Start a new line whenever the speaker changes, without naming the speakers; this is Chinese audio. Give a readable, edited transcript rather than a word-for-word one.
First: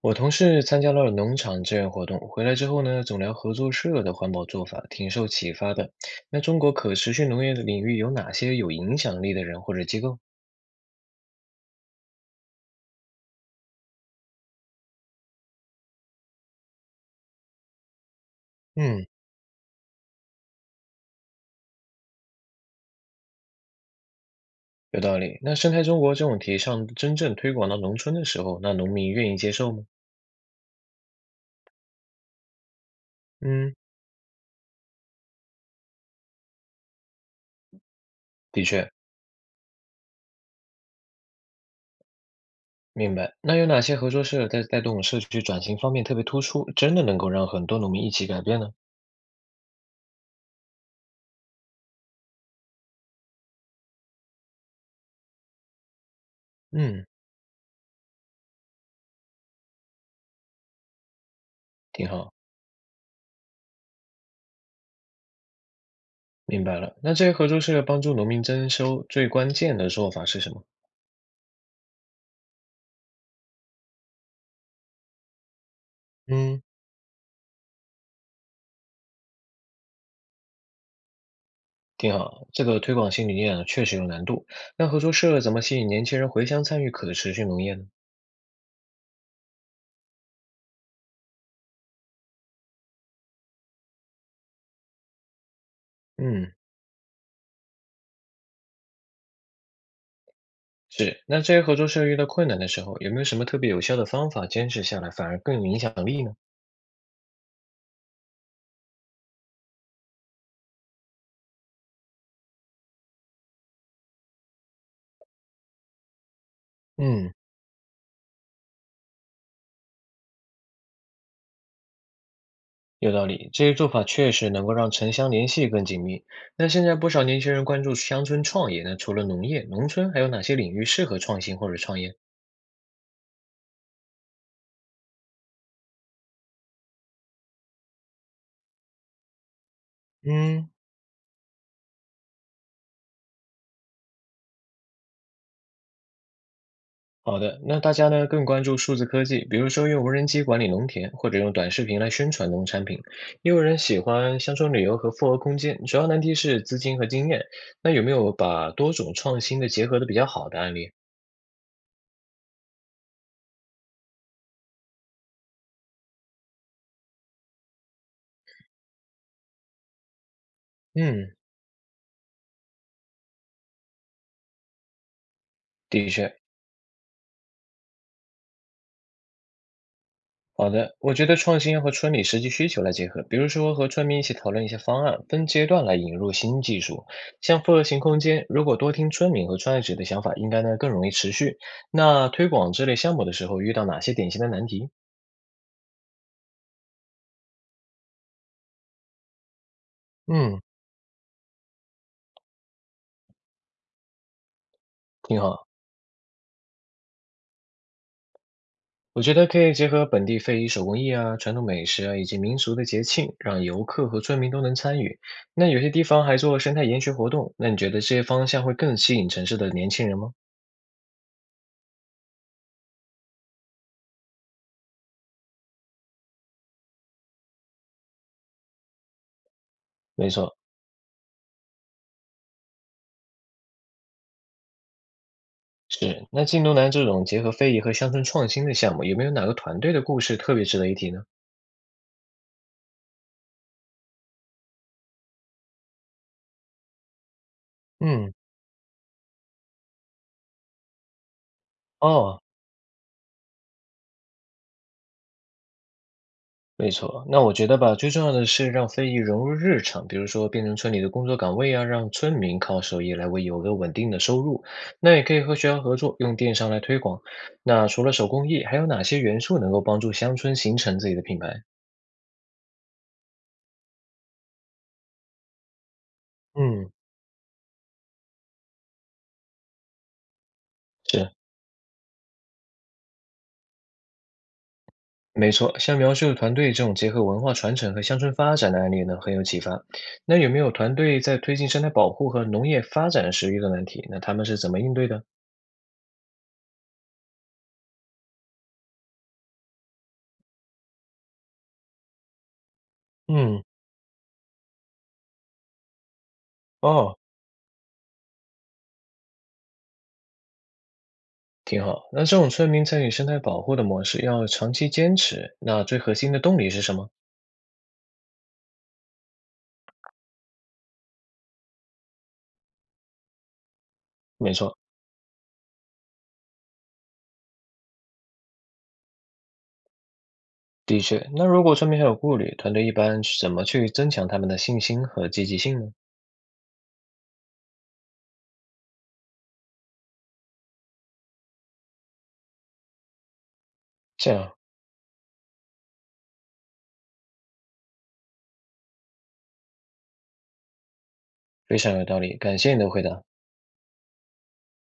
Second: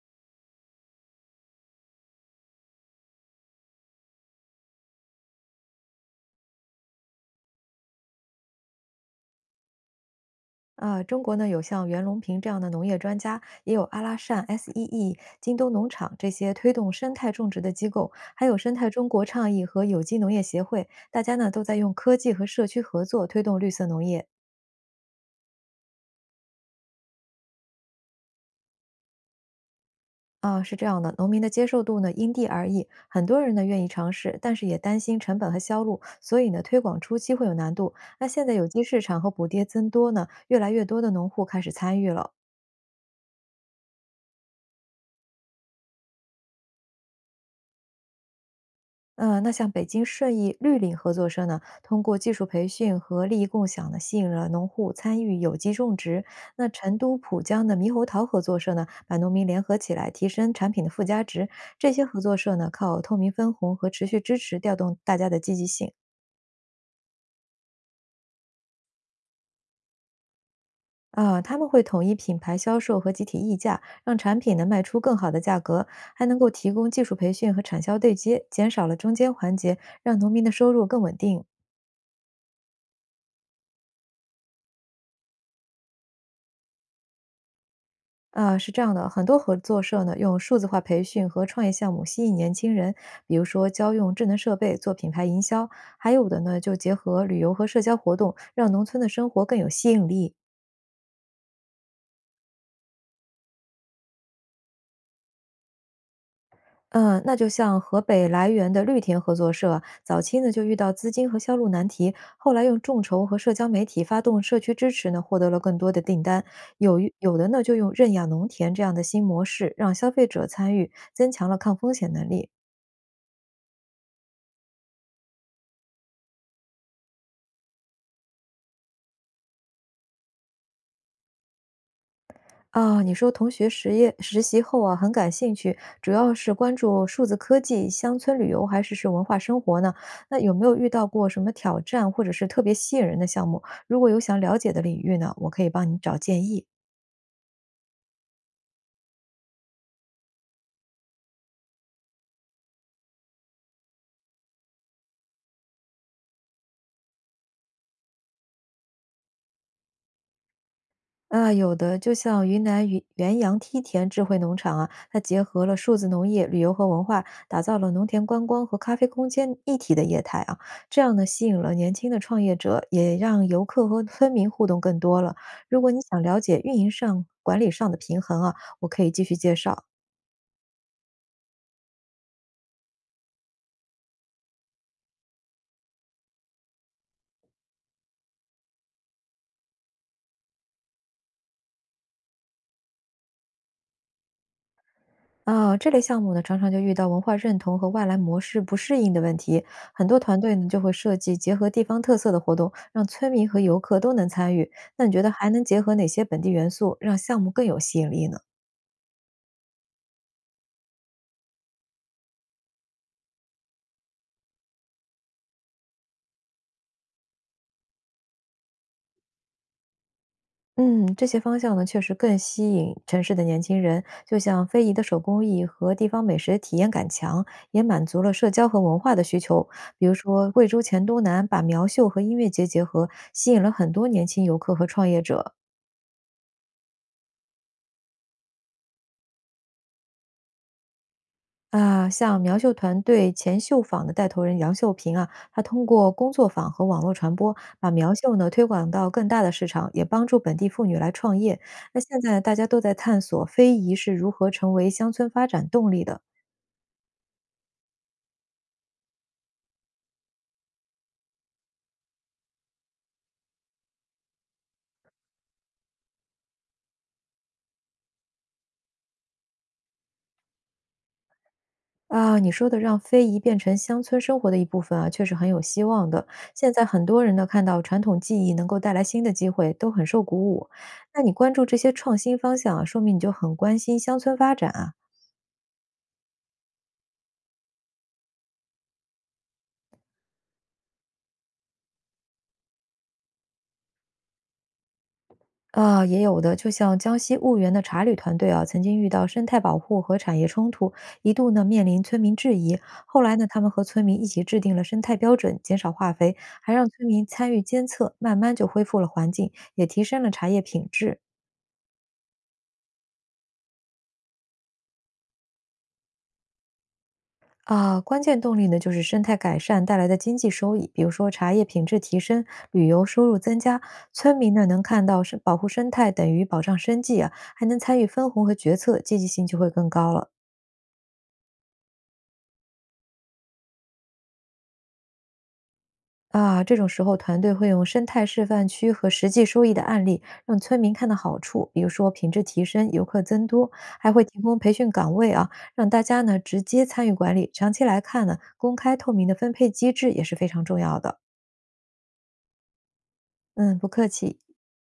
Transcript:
我同事参加了农场志愿活动，回来之后呢，总聊合作社的环保做法，挺受启发的。那中国可持续农业的领域有哪些有影响力的人或者机构？
中国呢有像袁隆平这样的农业专家，也有阿拉善 SEE、京东农场这些推动生态种植的机构，还有生态
嗯，
中国倡议和有机农业协会，大家呢都在用科技和社区合作推动绿色农业。
有道理。那生态中国这种提倡真正推广到农村的时候，那农民愿意接受吗？
是这样的，农民的接受度呢因地而异，很多人呢
嗯，
愿意尝试，但是也担心成本和销路，所以呢推广初期会有难度。那现在
的
有机
确，
市场和补贴增多呢，越来越多的农户开始参与了。
明白。那有哪些合作社在带动社区转型方面特别突出，真的能够让很多农民一起改变呢？
那像北京顺义绿岭合作社呢，通过技术培训和利益共享呢，吸引了农户参与有机种植。那成
嗯，
都浦江的猕猴桃合作社呢，把农民联合起来，提升产品的附加值。这些
挺
合
好，
作社呢，靠透明分红和持续支持，调动大家的积极性。
明白了。那这些合作社帮助农民增收，最关键的做法是什么？
他们会统一品牌销售和集体议价，让产品呢卖出更好的价格，还能够
嗯。
提供技术培训和产销对接，减少了中间环节，让农民的收入更稳定。
挺好，这个推广新理念啊确实有难度。那合作社怎么吸引年轻人回乡参与可持续农业呢？
是这样的，很多合作社呢，用数字化培训和创业项目吸引年轻人，比如说教用智能设备做品牌营销，还有的
嗯，
呢，就结合旅游和社交活动，让农村的生活更有吸引力。
是。那这些合作社遇到困难的时候，有没有什么特别有效的方法坚持下来，反而更有影响力呢？
嗯，那就像河北涞源的绿田合作社，早期呢就遇到资金和销路难题，后来用众筹和社交媒体发动社区支持呢，获得了更多的订单。
嗯，
有的呢就用认养农田这样的新模式，让消费者参与，增强了抗风险能力。
有道理。这些做法确实能够让城乡联系更紧密。那现在不少年轻人关注乡村创业，那除了农业，农村还有哪些领域适合创新或者创业？
你说同学实业实习后啊，很感兴趣，主要是关注数字科技、乡村旅游还是文化生活呢？那有没
嗯，
有遇到过什么挑战，或者是特别吸引人的项目？如果有想了解的领域呢，我可以帮你找建议。
好的，那大家呢更关注数字科技，比如说用无人机管理农田，或者用短视频来宣传农产品。也有人喜欢乡村旅游和复合空间，主要难题是资金和经验。那有没有把多种创新的结合的比较好的案例？
有的，就像云南云元阳梯田智慧农场啊，它结合了数字农业、旅游和文化，打造了农田观光和咖啡空间一体的业态啊。这样呢，
嗯，
吸引了年轻的创业者，也让游客和村民互动更多了。如果你
的
想
确，
了解运营上、管理上的平衡啊，我可以继续介绍。
好的，我觉得创新要和村里实际需求来结合，比如说和村民一起讨论一些方案，分阶段来引入新技术。像复合型空间，如果多听村民和创业者的想法，应该呢更容易持续。那推广这类项目的时候，遇到哪些典型的难题？
这类项目呢，常常就遇到文化认同和外来模式不适应的问题。很多团队
嗯，
呢，就会设计结合地方特色的活动，让村民和游客都能参与。那你觉得
挺
还能
好。
结合哪些本地元素，让项目更有吸引力呢？
我觉得可以结合本地非遗手工艺啊、传统美食啊，以及民俗的节庆，让游客和村民都能参与。那有些地方还做生态研学活动，那你觉得这些方向会更吸引城市的年轻人吗？
嗯，这些方向呢，确实更吸引城市的年轻人。就像非遗的手工艺和地方美食体验感强，也满足了社交和文化的需求。比如
没
说，
错，
贵州黔东南把苗绣和音乐节结合，吸引了很多年轻游客和创业者。
是。那进都南这种结合非遗和乡村创新的项目，有没有哪个团队的故事特别值得一提呢？
像苗绣团队前绣坊的带头人杨秀平啊，他通过工作坊和网络传播，把苗
嗯，
绣呢推广到更大的市场，也帮助本地妇女来创业。那现在
哦，
大家都在探索非遗是如何成为乡村发展动力的
没错，那我觉得吧，最重要的是让非遗融入日常，比如说变成村里的工作岗位啊，让村民靠手艺来为有个稳定的收入。那也可以和学校合作，用电商来推广。那除了手工艺，还有哪些元素能够帮助乡村形成自己的品牌？
啊。你说的让非遗变成乡村生活的一部分啊，确实很有希望的。现在
嗯，
很多人呢看到传统技艺能够带来新的机会，都很受鼓舞。那你
是，
关注这些创新方向啊，说明你就很关心乡村发展啊。
没错，像描述团队这种结合文化传承和乡村发展的案例呢，很有启发。那有没有团队在推进生态保护和农业发展时遇到难题？那他们是怎么应对的？
也有的，就像江西婺源的茶旅团队啊，曾经遇到生态保护和产业冲突，一度呢面临村民质疑。后来呢，他
嗯，
们和村民一起制定了生态标准，减少化肥，还让村
哦。
民参与监测，慢慢就恢复了环境，也提升了茶叶品质。
挺好。那这种村民参与生态保护的模式要长期坚持，那最核心的动力是什么？
关键动力呢就是生态改善带来的经济收益，比如说茶叶品质提升、旅游收入增加，村民
没
呢
错，
能看到是保护生态等于保障生计啊，还能参与分红和决策，积极性就会更高了。
的确，那如果村民还有顾虑，团队一般是怎么去增强他们的信心和积极性呢？
这种时候团队会用生态示范区和实际收益的案例，让村民看到好处，比如说品质提升、游客增多，还会
这
提
样
供培训岗位啊，让大家呢直接参与管理。长期来看呢，公开透明的分配机制也是非常重要的。
非常有道理，感谢你的回答。
嗯，不客气。